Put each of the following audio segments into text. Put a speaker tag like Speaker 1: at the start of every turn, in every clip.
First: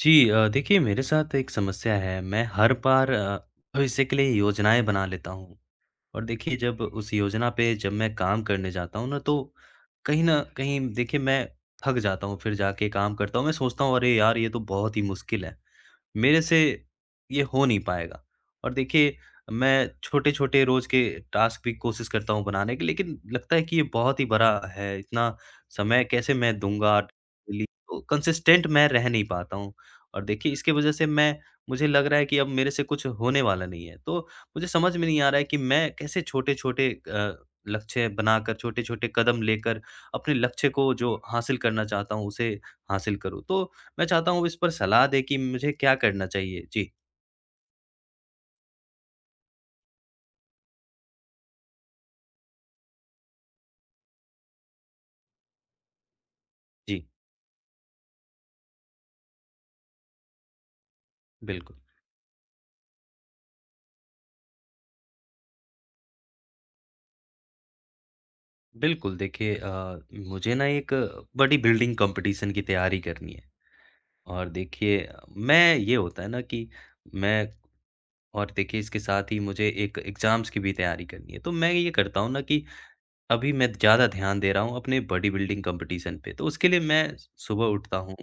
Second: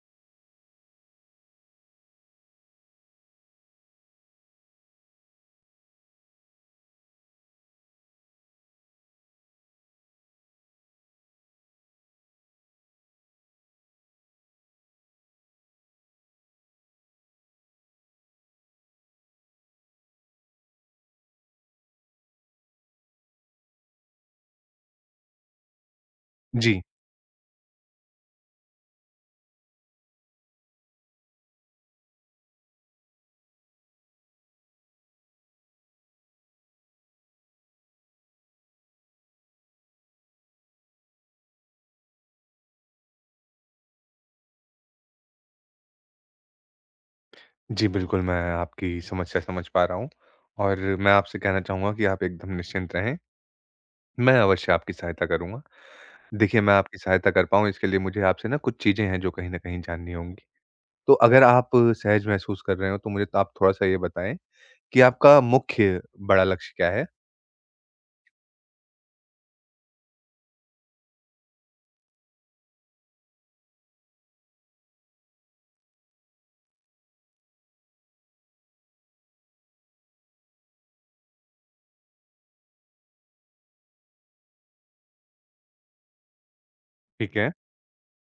Speaker 1: जी देखिए मेरे साथ एक समस्या है। मैं हर बार भविष्य के लिए योजनाएँ बना लेता हूँ और देखिए जब उस योजना पे जब मैं काम करने जाता हूँ ना तो कहीं न कहीं देखिए मैं थक जाता हूँ, फिर जाके काम करता हूँ। मैं सोचता हूँ अरे यार! ये तो बहुत ही मुश्किल है। मेरे से ये हो नहीं पाएगा और देखिए मैं छोटे-छोटे रोज़ के टास्क भी कोशिश करता हूँ बनाने की, लेकिन लगता है कि ये बहुत ही बड़ा है, इतना समय कैसे मैं
Speaker 2: जी,
Speaker 1: दूँगा डेली? तो कंसिस्टेंट मैं रह नहीं पाता हूँ और देखिए इसकी वज़ह से मैं मुझे लग रहा है कि अब मेरे से कुछ होने वाला नहीं है। तो मुझे समझ में नहीं आ रहा है कि मैं कैसे छोटे-छोटे लक्ष्य बनाकर, छोटे-छोटे कदम लेकर अपने लक्ष्य को जो हासिल करना चाहता हूँ, उसे हासिल करूँ। तो मैं चाहता हूँ इस पर सलाह दें कि मुझे क्या करना चाहिए? जी,
Speaker 2: जी, बिल्कुल, मैं आपकी समस्या समझ पा रहा हूँ और मैं आपसे कहना चाहूँगा कि आप एकदम निश्चिंत रहें, मैं अवश्य आपकी सहायता करूँगा। देखिए, मैं आपकी
Speaker 1: जी,
Speaker 2: सहायता कर पाऊँ, इसके लिए मुझे आपसे ना कुछ चीज़ें हैं, जो कहीं न कहीं जाननी होंगी। तो अगर आप
Speaker 1: बिल्कुल।
Speaker 2: सहज महसूस कर रहे हो, तो मुझे तो आप थोड़ा-सा ये बताएँ कि आपका मुख्य बड़ा लक्ष्य क्या है?
Speaker 1: बिल्कुल, देखिए मुझे ना एक बड़ी बिल्डिंग कॉम्पिटिशन की तैयारी करनी है और देखिए मैं ये होता है ना कि मैं और देखिए इसके साथ ही मुझे एक एग्ज़ाम्स की भी तैयारी करनी है। तो मैं ये करता हूँ ना कि अभी मैं ज़्यादा ध्यान दे रहा हूँ अपने बॉडी बिल्डिंग कॉम्पिटिशन पे, तो उसके लिए मैं
Speaker 2: ठीक है?
Speaker 1: सुबह उठता हूँ,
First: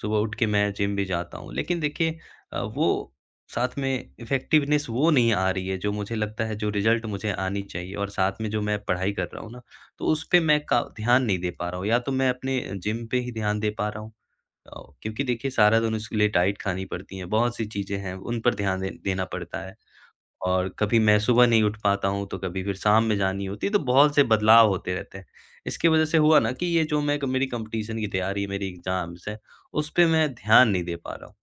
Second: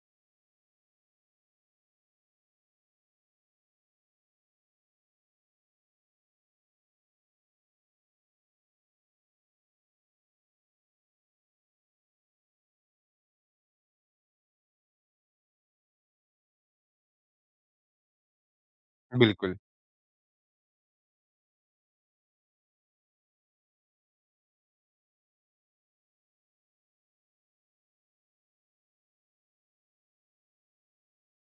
Speaker 1: सुबह उठ के मैं जिम भी जाता हूँ। लेकिन देखिए वो साथ में इफ़ेक्टिवनेस वो नहीं आ रही है, जो मुझे लगता है जो रिज़ल्ट मुझे आनी चाहिए और साथ में जो मैं पढ़ाई कर रहा हूँ ना, तो उस पे मैं का ध्यान नहीं दे पा रहा हूँ। या तो मैं अपने जिम पे ही ध्यान दे पा रहा हूँ, क्योंकि देखिए सारा दिन उसके लिए डाइट खानी पड़ती है, बहुत सी चीज़ें हैं, उन पर ध्यान दे देना
Speaker 2: बिल्कुल,
Speaker 1: पड़ता है। और कभी मैं सुबह नहीं उठ पाता हूँ, तो कभी फिर शाम में जानी होती है, तो बहुत से बदलाव होते रहते हैं। इसकी वज़ह से हुआ ना कि ये जो मैं मेरी कॉम्पिटिशन की तैयारी है, मेरी एग्ज़ाम्स हैं, उस पे मैं ध्यान नहीं दे पा रहा हूँ।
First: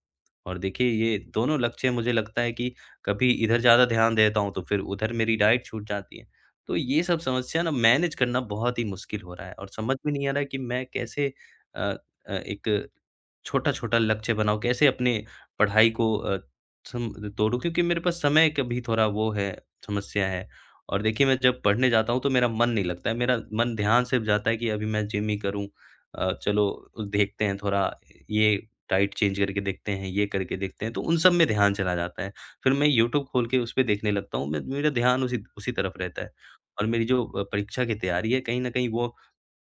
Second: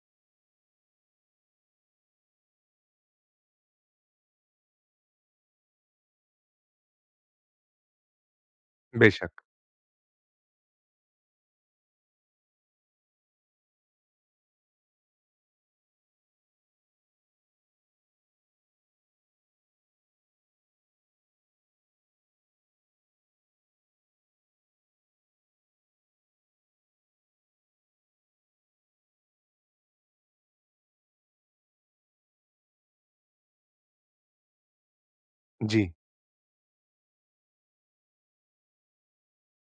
Speaker 1: और देखिए ये दोनों लक्ष्य मुझे लगता है कि कभी इधर ज़्यादा ध्यान देता हूँ, तो फिर उधर मेरी डाइट छूट जाती है। तो ये सब समस्या ना मैनेज करना बहुत ही मुश्किल
Speaker 2: बेशक।
Speaker 1: हो रहा है और समझ में नहीं आ रहा है कि मैं कैसे अ एक छोटा-छोटा लक्ष्य बनाओ, कैसे अपने पढ़ाई को अ, सम तोड़ूँ क्योंकि मेरे पास समय का भी थोड़ा वो है, समस्या है। और देखिए मैं जब पढ़ने जाता हूँ तो मेरा मन नहीं लगता है, मेरा मन ध्यान सिर्फ़ जाता है कि अभी मैं जिम ही करूँ। चलो देखते हैं थोड़ा ये डाइट चेंज करके देखते हैं, ये करके देखते हैं, तो उन सब में ध्यान चला जाता है। फिर मैं यूट्यूब खोल के उसपे देखने लगता हूँ, मैं मेरा ध्यान उसी उसी
Speaker 2: जी।
Speaker 1: तरफ रहता है। और मेरी जो परीक्षा की तैयारी है, कहीं न कहीं वो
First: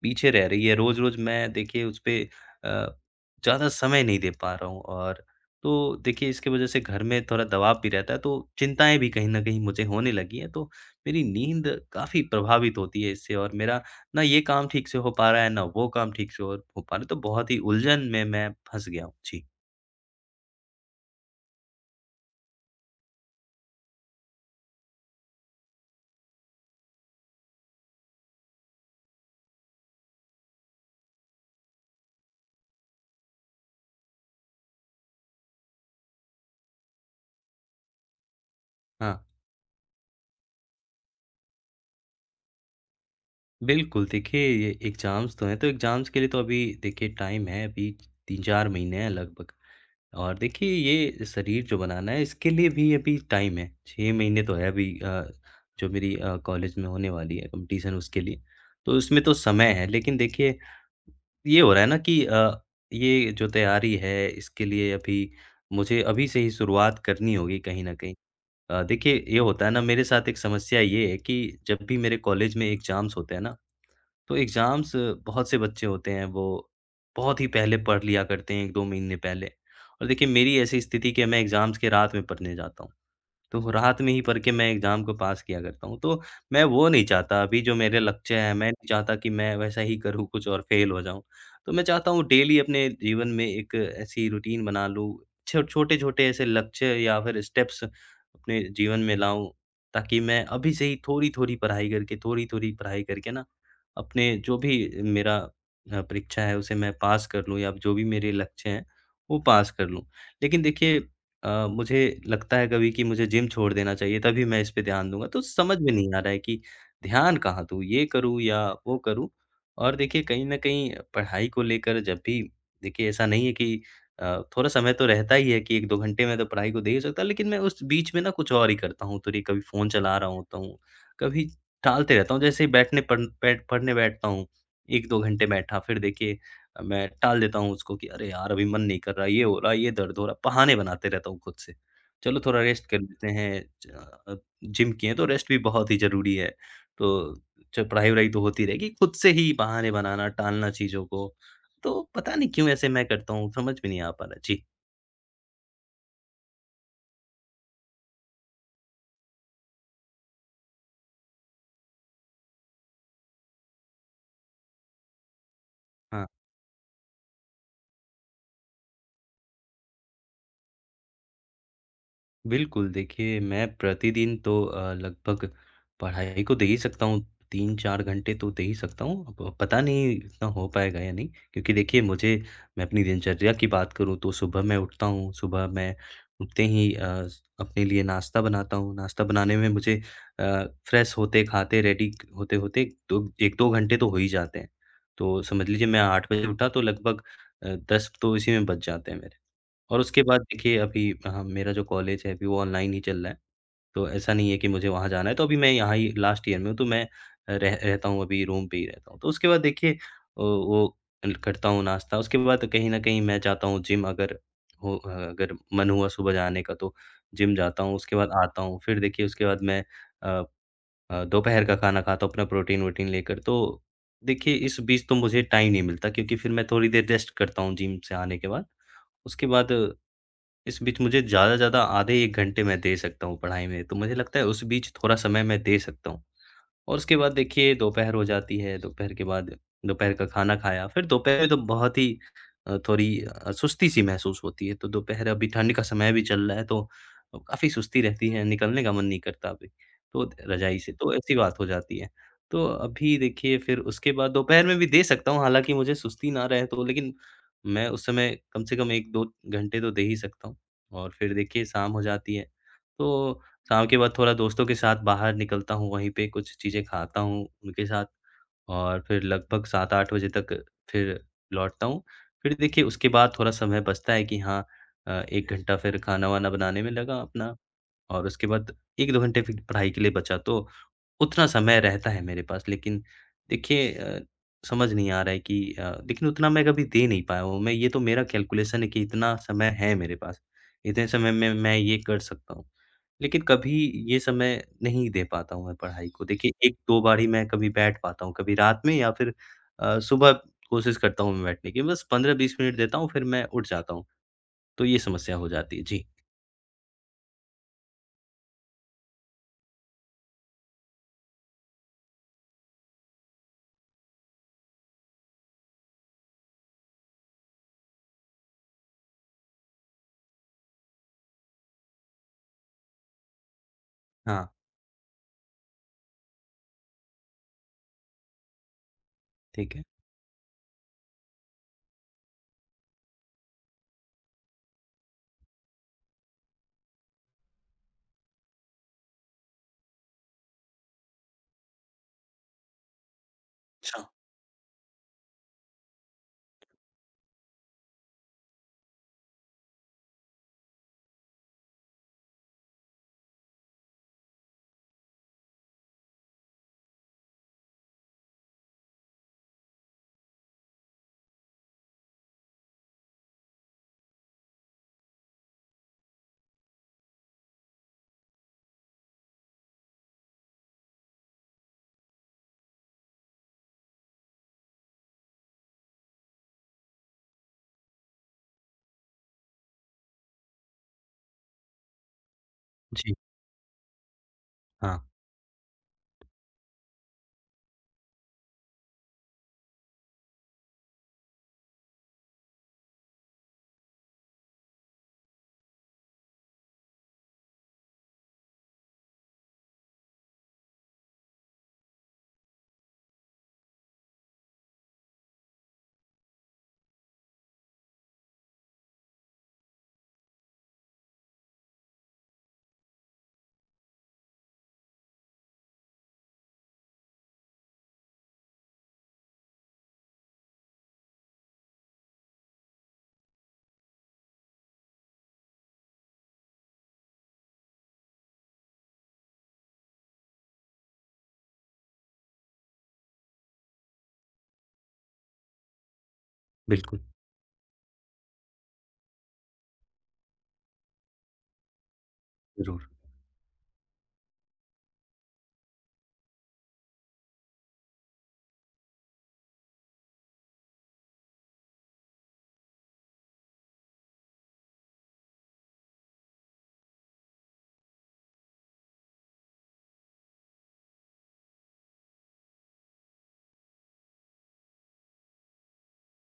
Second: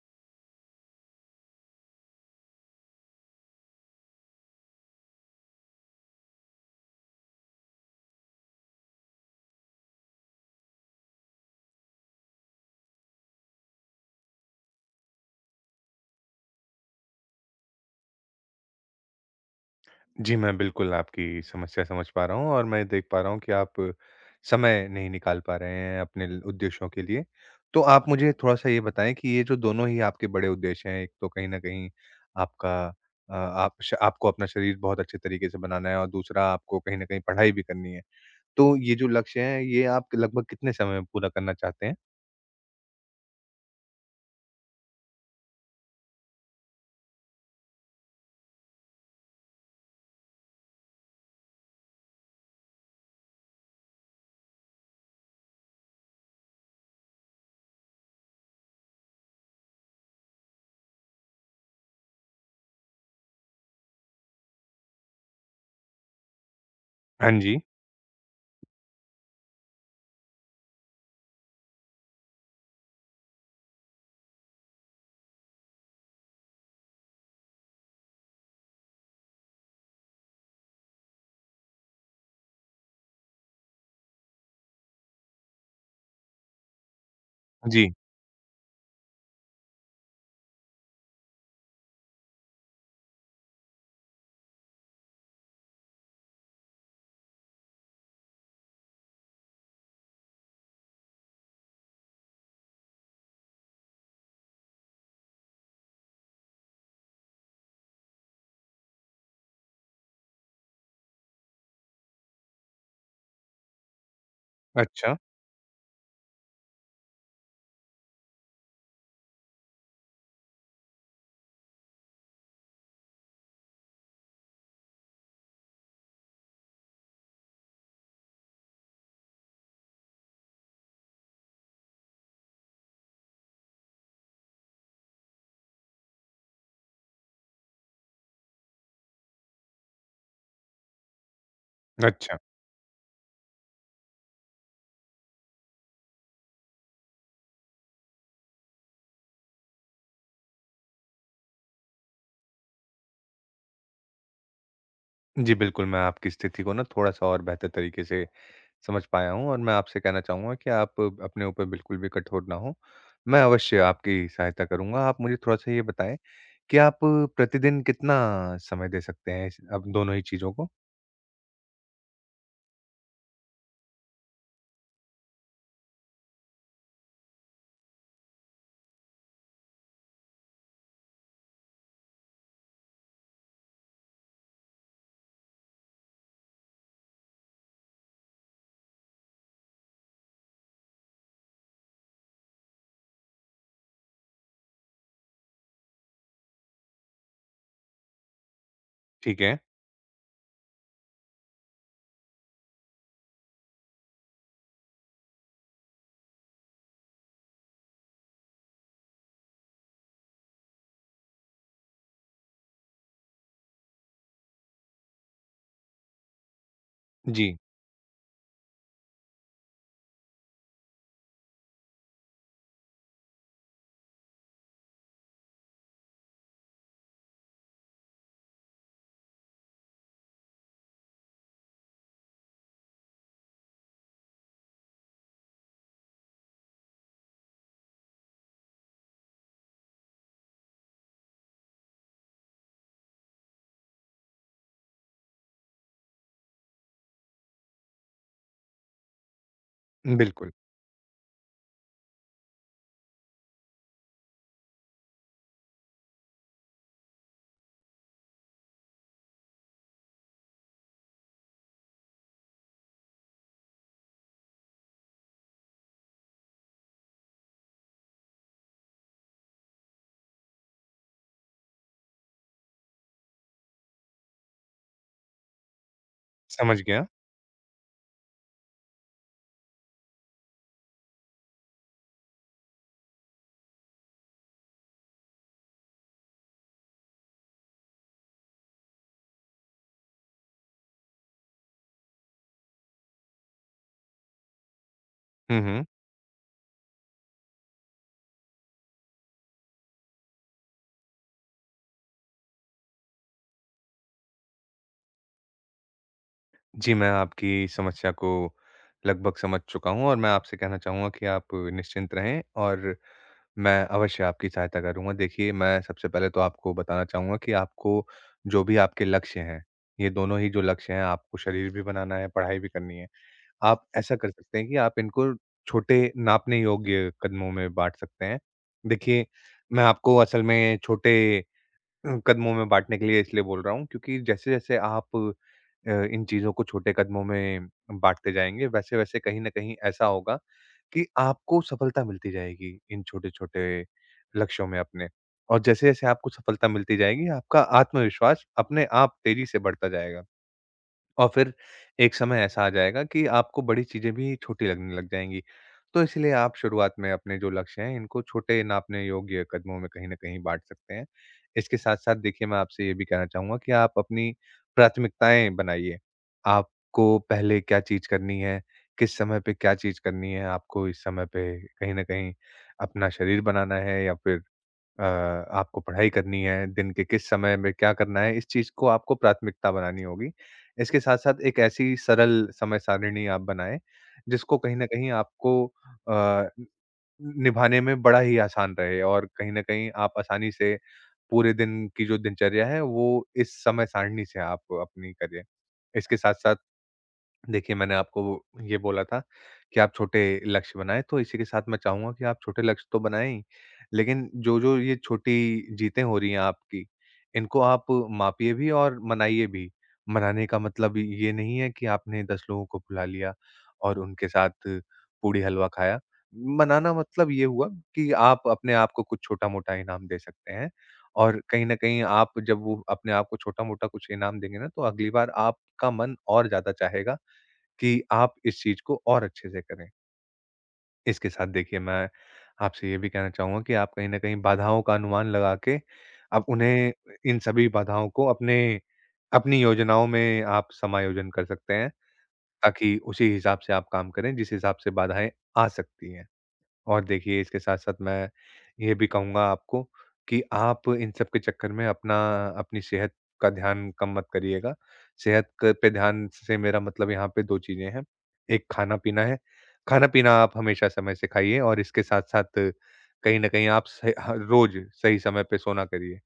Speaker 1: पीछे रह रही है। रोज़-रोज़ मैं देखिए उस पे अ, ज़्यादा समय नहीं दे पा रहा हूँ और तो देखिए इसकी वज़ह से घर में थोड़ा दबाव भी रहता है, तो चिंताएँ भी कहीं न कहीं मुझे होने लगी हैं, तो मेरी नींद काफ़ी प्रभावित होती है इससे और मेरा ना ये काम ठीक से हो पा रहा है, ना वो काम ठीक से हो पा रहा है, तो बहुत ही उलझन में मैं फँस गया हूँ। जी।
Speaker 2: जी, मैं बिल्कुल आपकी समस्या समझ पा रहा हूँ और मैं देख पा रहा हूँ कि आप समय नहीं निकाल पा रहे हैं अपने ल उद्देश्यों के लिए। तो आप मुझे थोड़ा-सा ये बताएँ कि ये जो दोनों ही आपके बड़े उद्देश्य हैं, एक तो कहीं न कहीं आपका आप श आपको अपना शरीर बहुत अच्छे तरीके से बनाना है और दूसरा आपको कहीं न कहीं पढ़ाई भी करनी है। तो ये जो
Speaker 1: हाँ,
Speaker 2: लक्ष्य हैं, ये आप लगभग कितने समय में पूरा करना चाहते हैं?
Speaker 1: बिल्कुल। देखिए, ये एग्ज़ाम्स तो हैं, तो एग्ज़ाम्स के लिए तो अभी देखिए टाइम है, अभी 3-4 महीने हैं लगभग। और देखिए ये शरीर जो बनाना है इसके लिए भी अभी टाइम है, 6 महीने तो है अभी, जो मेरी कॉलेज में होने वाली है कॉम्पिटिशन उसके लिए। तो इसमें तो समय है लेकिन देखिए ये हो रहा है ना कि ये जो तैयारी है इसके लिए अभी मुझे अभी से ही शुरुआत
Speaker 2: हाँ
Speaker 1: करनी होगी
Speaker 2: जी।
Speaker 1: कहीं न कहीं। देखिए ये होता है ना मेरे साथ एक समस्या ये है कि जब भी मेरे कॉलेज में एग्ज़ाम्स होते हैं ना तो एग्ज़ाम्स बहुत से बच्चे होते हैं वो बहुत ही पहले पढ़ लिया करते हैं 1-2 महीने पहले। और देखिए मेरी ऐसी स्थिति कि मैं एग्ज़ाम्स के रात में पढ़ने जाता हूँ। तो रात में ही पढ़ के मैं एग्ज़ाम को पास किया करता हूँ। तो मैं वो नहीं चाहता अभी जो
Speaker 2: जी।
Speaker 1: मेरे लक्ष्य हैं, मैं नहीं चाहता कि मैं वैसा ही करूँ कुछ और फ़ेल हो जाऊँ। तो मैं चाहता हूँ डेली अपने जीवन में एक ऐसी रूटीन बना लूँ, छो छोटे-छोटे ऐसे लक्ष्य या फिर स्टेप्स अपने जीवन में लाऊँ, ताकि मैं अभी से ही थोड़ी-थोड़ी पढ़ाई करके ना अपने जो भी मेरा परीक्षा है उसे मैं पास कर लूँ या जो भी मेरे लक्ष्य हैं वो पास कर लूँ। लेकिन देखिए मुझे लगता है कभी कि मुझे जिम छोड़ देना चाहिए तभी मैं इस पे ध्यान
Speaker 2: अच्छा,
Speaker 1: दूँगा। तो समझ में नहीं आ रहा है कि ध्यान कहाँ दूँ, ये करूँ या वो करूँ? और देखिए कहीं न कहीं पढ़ाई को लेकर जब भी देखिए ऐसा नहीं है कि थोड़ा समय तो रहता ही है कि 1-2 घंटे मैं तो पढ़ाई को दे ही सकता लेकिन मैं उस बीच में ना कुछ और ही करता हूँ। तो ये कभी फ़ोन चला रहा होता हूँ, कभी टालते रहता हूँ, जैसे ही बैठने पढ़ बैठ पढ़ने बैठता हूँ, 1-2 घंटे बैठा फिर देखिए मैं टाल देता हूँ उसको कि अरे यार! अभी मन नहीं कर रहा, ये हो रहा, ये दर्द हो रहा, बहाने बनाते रहता हूँ खुद से।
Speaker 2: अच्छा।
Speaker 1: चलो थोड़ा रेस्ट कर लेते हैं, अ, जिम किए हैं तो रेस्ट भी बहुत ही ज़रूरी है। तो च पढ़ाई-वढ़ाई तो होती रहेगी, खुद से ही बहाने बनाना, टालना चीज़ों को, तो पता नहीं क्यों ऐसे मैं करता हूँ, समझ में नहीं आ पा रहा। जी,
Speaker 2: जी, बिल्कुल मैं आपकी स्थिति को ना थोड़ा-सा और बेहतर तरीके से समझ पाया हूँ और मैं आपसे कहना चाहूँगा कि आप अपने ऊपर बिल्कुल भी कठोर ना हों। मैं अवश्य आपकी सहायता करूँगा। आप मुझे थोड़ा-सा ये बताएँ
Speaker 1: हाँ।
Speaker 2: कि आप प्रतिदिन कितना समय दे सकते हैं इस अब दोनों ही चीज़ों को?
Speaker 1: बिल्कुल, देखिए मैं प्रतिदिन तो लगभग पढ़ाई को दे ही सकता हूँ, 3-4 घंटे तो दे ही सकता हूँ। अब पता नहीं इतना हो पाएगा या नहीं क्योंकि देखिए मुझे मैं अपनी दिनचर्या की बात करूँ तो सुबह मैं उठता हूँ, सुबह मैं उठते ही अपने लिए नाश्ता बनाता हूँ। नाश्ता बनाने में मुझे, फ्रेश होते, खाते, रेडी होते-होते 2 1-2 घंटे तो हो ही जाते हैं। तो समझ लीजिए मैं 8 बजे उठा तो लगभग अ, 10 तो इसी में बज जाते हैं मेरे।
Speaker 2: ठीक है।
Speaker 1: और उसके बाद देखिए अभी मेरा जो कॉलेज है अभी वो ऑनलाइन ही चल रहा है, तो ऐसा नहीं है कि मुझे वहाँ जाना है, तो अभी मैं यहाँ ही लास्ट ईयर में हूँ, तो मैं रह रहता हूँ अभी रूम पे ही रहता हूँ। तो उसके बाद देखिए अ, वो करता हूँ नाश्ता, उसके बाद कहीं न कहीं मैं जाता हूँ जिम अगर हो, अगर मन हुआ सुबह जाने का तो जिम
Speaker 2: जी।
Speaker 1: जाता हूँ, उसके बाद आता हूँ, फिर देखिए उसके बाद मैं अ दोपहर का खाना खाता हूँ अपना प्रोटीन-वोटीन लेकर। तो देखिए इस बीच तो मुझे टाइम नहीं मिलता क्योंकि फिर मैं थोड़ी देर रेस्ट करता हूँ जिम से आने के बाद। उसके बाद इस बीच मुझे ज़्यादा से ज़्यादा आधे 1 घंटे मैं दे सकता हूँ पढ़ाई में, तो मुझे लगता है उस बीच थोड़ा समय मैं दे सकता हूँ। और उसके बाद देखिए दोपहर हो जाती है, दोपहर के बाद दोपहर का खाना खाया, फिर दोपहर में तो बहुत ही थोड़ी सुस्ती-सी महसूस होती है, तो दोपहर अभी ठंड का समय भी चल रहा है तो काफ़ी सुस्ती रहती है, निकलने का मन नहीं करता अभी, तो
Speaker 2: बिल्कुल,
Speaker 1: रज़ाई से, तो ऐसी बात हो जाती है। तो अभी देखिए फिर उसके बाद दोपहर में भी दे सकता हूँ, हालाँकि मुझे सुस्ती ना रहे तो लेकिन मैं उस समय कम से कम 1-2 घंटे तो दे ही सकता हूँ और फिर देखिए शाम हो जाती है, तो शाम के बाद थोड़ा दोस्तों के साथ बाहर निकलता हूँ, वहीं पे कुछ चीज़ें खाता हूँ उनके साथ और फिर लगभग 7-8 बजे तक फिर लौटता हूँ। फिर देखिए उसके बाद थोड़ा समय बचता है कि हाँ, 1 घंटा फिर खाना-वाना
Speaker 2: समझ
Speaker 1: बनाने में
Speaker 2: गया।
Speaker 1: लगा अपना और उसके बाद 1-2 घंटे फिर पढ़ाई के लिए बचा तो उतना समय रहता है मेरे पास। लेकिन देखिए समझ नहीं आ रहा है कि लेकिन उतना मैं कभी दे नहीं पाया हूँ। मैं ये तो मेरा कैलकुलेशन है कि इतना समय है मेरे पास, इतने समय में मैं ये कर सकता हूँ। लेकिन कभी ये समय नहीं दे पाता
Speaker 2: हुँ,
Speaker 1: हूँ मैं
Speaker 2: हुँ।
Speaker 1: पढ़ाई को। देखिए 1-2 बार ही मैं कभी बैठ पाता हूँ, कभी रात में या फिर सुबह कोशिश करता हूँ मैं बैठने की। बस 15-20 मिनट देता हूँ, फिर मैं उठ जाता हूँ। तो ये समस्या हो जाती है। जी।
Speaker 2: जी, मैं आपकी समस्या को लगभग समझ चुका हूँ और मैं आपसे कहना चाहूँगा कि आप निश्चिंत रहें और मैं अवश्य आपकी सहायता करूँगा। देखिए, मैं सबसे पहले तो आपको बताना चाहूँगा कि आपको जो भी आपके लक्ष्य हैं, ये दोनों ही जो लक्ष्य हैं, आपको शरीर भी बनाना है, पढ़ाई भी करनी है। आप ऐसा कर
Speaker 1: हाँ,
Speaker 2: सकते हैं कि आप इनको छोटे नापने योग्य कदमों में बाँट सकते हैं। देखिए,
Speaker 1: ठीक
Speaker 2: मैं
Speaker 1: है।
Speaker 2: आपको असल में छोटे कदमों में बाँटने के लिए इसलिए बोल रहा हूँ क्योंकि जैसे-जैसे आप इन चीज़ों को छोटे कदमों में बाँटते जाएँगे, वैसे-वैसे कहीं न कहीं ऐसा होगा कि आपको सफलता मिलती जाएगी इन छोटे-छोटे
Speaker 1: अच्छा।
Speaker 2: लक्ष्यों में अपने। और जैसे-जैसे आपको सफलता मिलती जाएगी, आपका आत्मविश्वास अपने आप तेज़ी से बढ़ता जाएगा। और फिर एक समय ऐसा आ जाएगा कि आपको बड़ी चीज़ें भी छोटी लगने लग जाएँगी। तो इसलिए आप शुरुआत में अपने जो लक्ष्य हैं, इनको छोटे नापने योग्य कदमों में कहीं न कहीं बाँट सकते हैं। इसके साथ-साथ देखिए मैं आपसे ये भी कहना चाहूँगा कि आप अपनी प्राथमिकताएँ बनाइए। आपको पहले क्या चीज़ करनी है, किस समय पे क्या चीज़ करनी है, आपको इस समय पे कहीं न कहीं अपना शरीर बनाना है या फिर आपको पढ़ाई करनी है, दिन के किस समय में क्या करना है, इस चीज़ को आपको प्राथमिकता बनानी होगी। इसके साथ-साथ एक ऐसी सरल समय
Speaker 1: जी।
Speaker 2: सारिणी आप बनाएँ, जिसको कहीं न
Speaker 1: हाँ,
Speaker 2: कहीं आपको अ, न निभाने में बड़ा ही आसान रहे और कहीं न कहीं आप आसानी से पूरे दिन की जो दिनचर्या है, वो इस समय सारिणी से आप अपनी करें। इसके साथ-साथ देखिए, मैंने आपको ये बोला था कि आप छोटे लक्ष्य बनाएँ, तो इसी के साथ मैं चाहूँगा कि आप छोटे लक्ष्य तो बनाएँ ही, लेकिन जो-जो ये छोटी जीतें हो रही हैं आपकी, इनको आप मापिए भी और मनाइए भी। मनाने का मतलब ये नहीं है कि आपने 10 लोगों को बुला लिया और उनके साथ पूड़ी-हलवा खाया। मनाना मतलब ये हुआ कि आप अपने आप को कुछ छोटा-मोटा इनाम दे सकते हैं और कहीं न कहीं आप जब वो अपने आप को छोटा-मोटा कुछ इनाम देंगे ना, तो अगली बार आपका मन और ज़्यादा चाहेगा कि आप इस चीज़ को और अच्छे से करें। इसके साथ देखिए मैं आपसे ये भी कहना चाहूँगा कि आप कहीं न कहीं बाधाओं का अनुमान लगा के आप उन्हें
Speaker 1: बिल्कुल,
Speaker 2: इन सभी बाधाओं को अपने अपनी योजनाओं में आप समायोजन कर सकते हैं,
Speaker 1: ज़रूर,
Speaker 2: ताकि उसी हिसाब से आप काम करें जिस हिसाब से बाधाएँ आ सकती हैं। और देखिए इसके साथ-साथ मैं ये भी कहूँगा आपको कि आप इन सब के चक्कर में अपना अपनी सेहत का ध्यान कम मत करिएगा। सेहत क पे ध्यान से मेरा मतलब यहाँ पे 2 चीज़ें हैं, एक खाना-पीना है। खाना-पीना आप हमेशा समय से खाइए और इसके साथ-साथ कहीं न कहीं आप सह ह रोज़ सही समय पे सोना करिए।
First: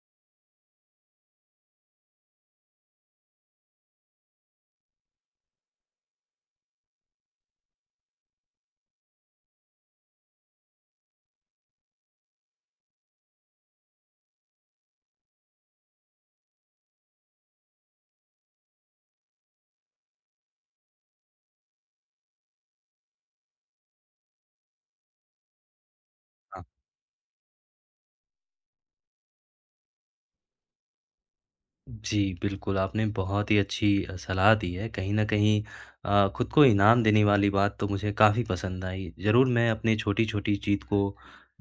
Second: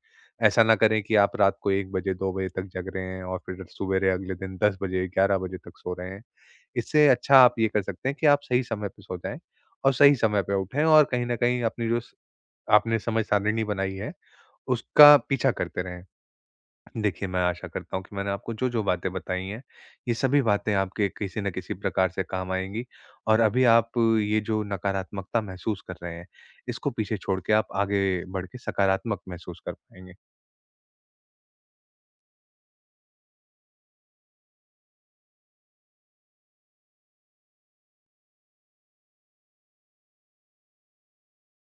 Speaker 2: ऐसा ना करें कि आप रात को 1 बजे, 2 बजे तक जग रहे हैं और फिर सुबेरे अगले दिन 10 बजे, 11 बजे तक सो रहे हैं। इससे अच्छा आप ये कर सकते हैं कि आप सही समय पे सो जाएँ। और सही समय पे उठें और कहीं न कहीं अपनी जो स आपने समय सारिणी बनाई है, उसका पीछा करते रहें। देखिए, मैं आशा करता हूँ कि मैंने आपको जो-जो बातें बताई हैं, ये सभी बातें आपके किसी न किसी प्रकार से काम आएँगी और अभी आप ये जो नकारात्मकता महसूस कर रहे हैं,
Speaker 1: हाँ।
Speaker 2: इसको पीछे छोड़ के आप आगे बढ़ के सकारात्मक महसूस कर पाएँगे।
Speaker 1: जी, बिल्कुल, आपने बहुत ही अच्छी सलाह दी है। कहीं न कहीं खुद को इनाम देने वाली बात तो मुझे काफ़ी पसंद आई। ज़रूर मैं अपनी छोटी-छोटी जीत को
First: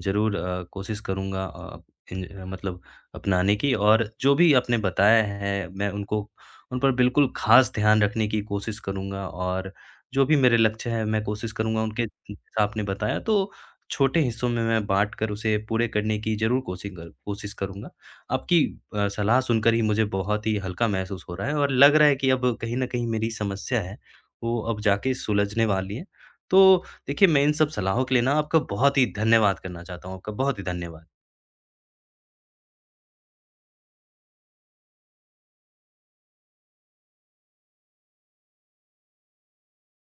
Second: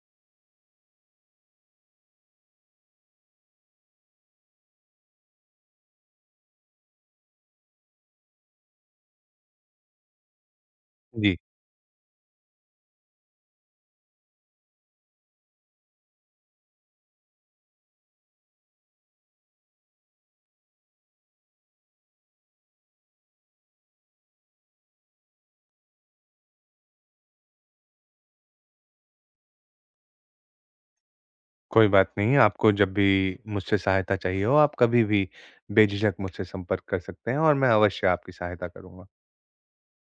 Speaker 1: ज़रूर कोशिश करूँगा इन मतलब अपनाने की और जो भी आपने बताया है, मैं उनको उन पर बिल्कुल ख़ास ध्यान रखने की कोशिश करूँगा और जो भी मेरे लक्ष्य हैं, मैं
Speaker 2: जी,
Speaker 1: कोशिश करूँगा उनके जैसा आपने बताया, तो छोटे हिस्सों में मैं बाँट कर उसे पूरे करने की ज़रूर कोशिश करूँगा। आपकी सलाह सुनकर ही मुझे बहुत ही हल्का महसूस हो रहा है और लग रहा है कि अब कहीं न कहीं मेरी समस्या है, वो अब जाके सुलझने वाली है। तो देखिए, मैं इन सब सलाहों के लिए ना आपका बहुत ही धन्यवाद करना चाहता हूँ, आपका बहुत ही धन्यवाद।
Speaker 2: कोई बात नहीं। आपको जब भी मुझसे सहायता चाहिए हो, आप कभी भी बेझिझक मुझसे संपर्क कर सकते हैं और मैं अवश्य आपकी सहायता करूँगा।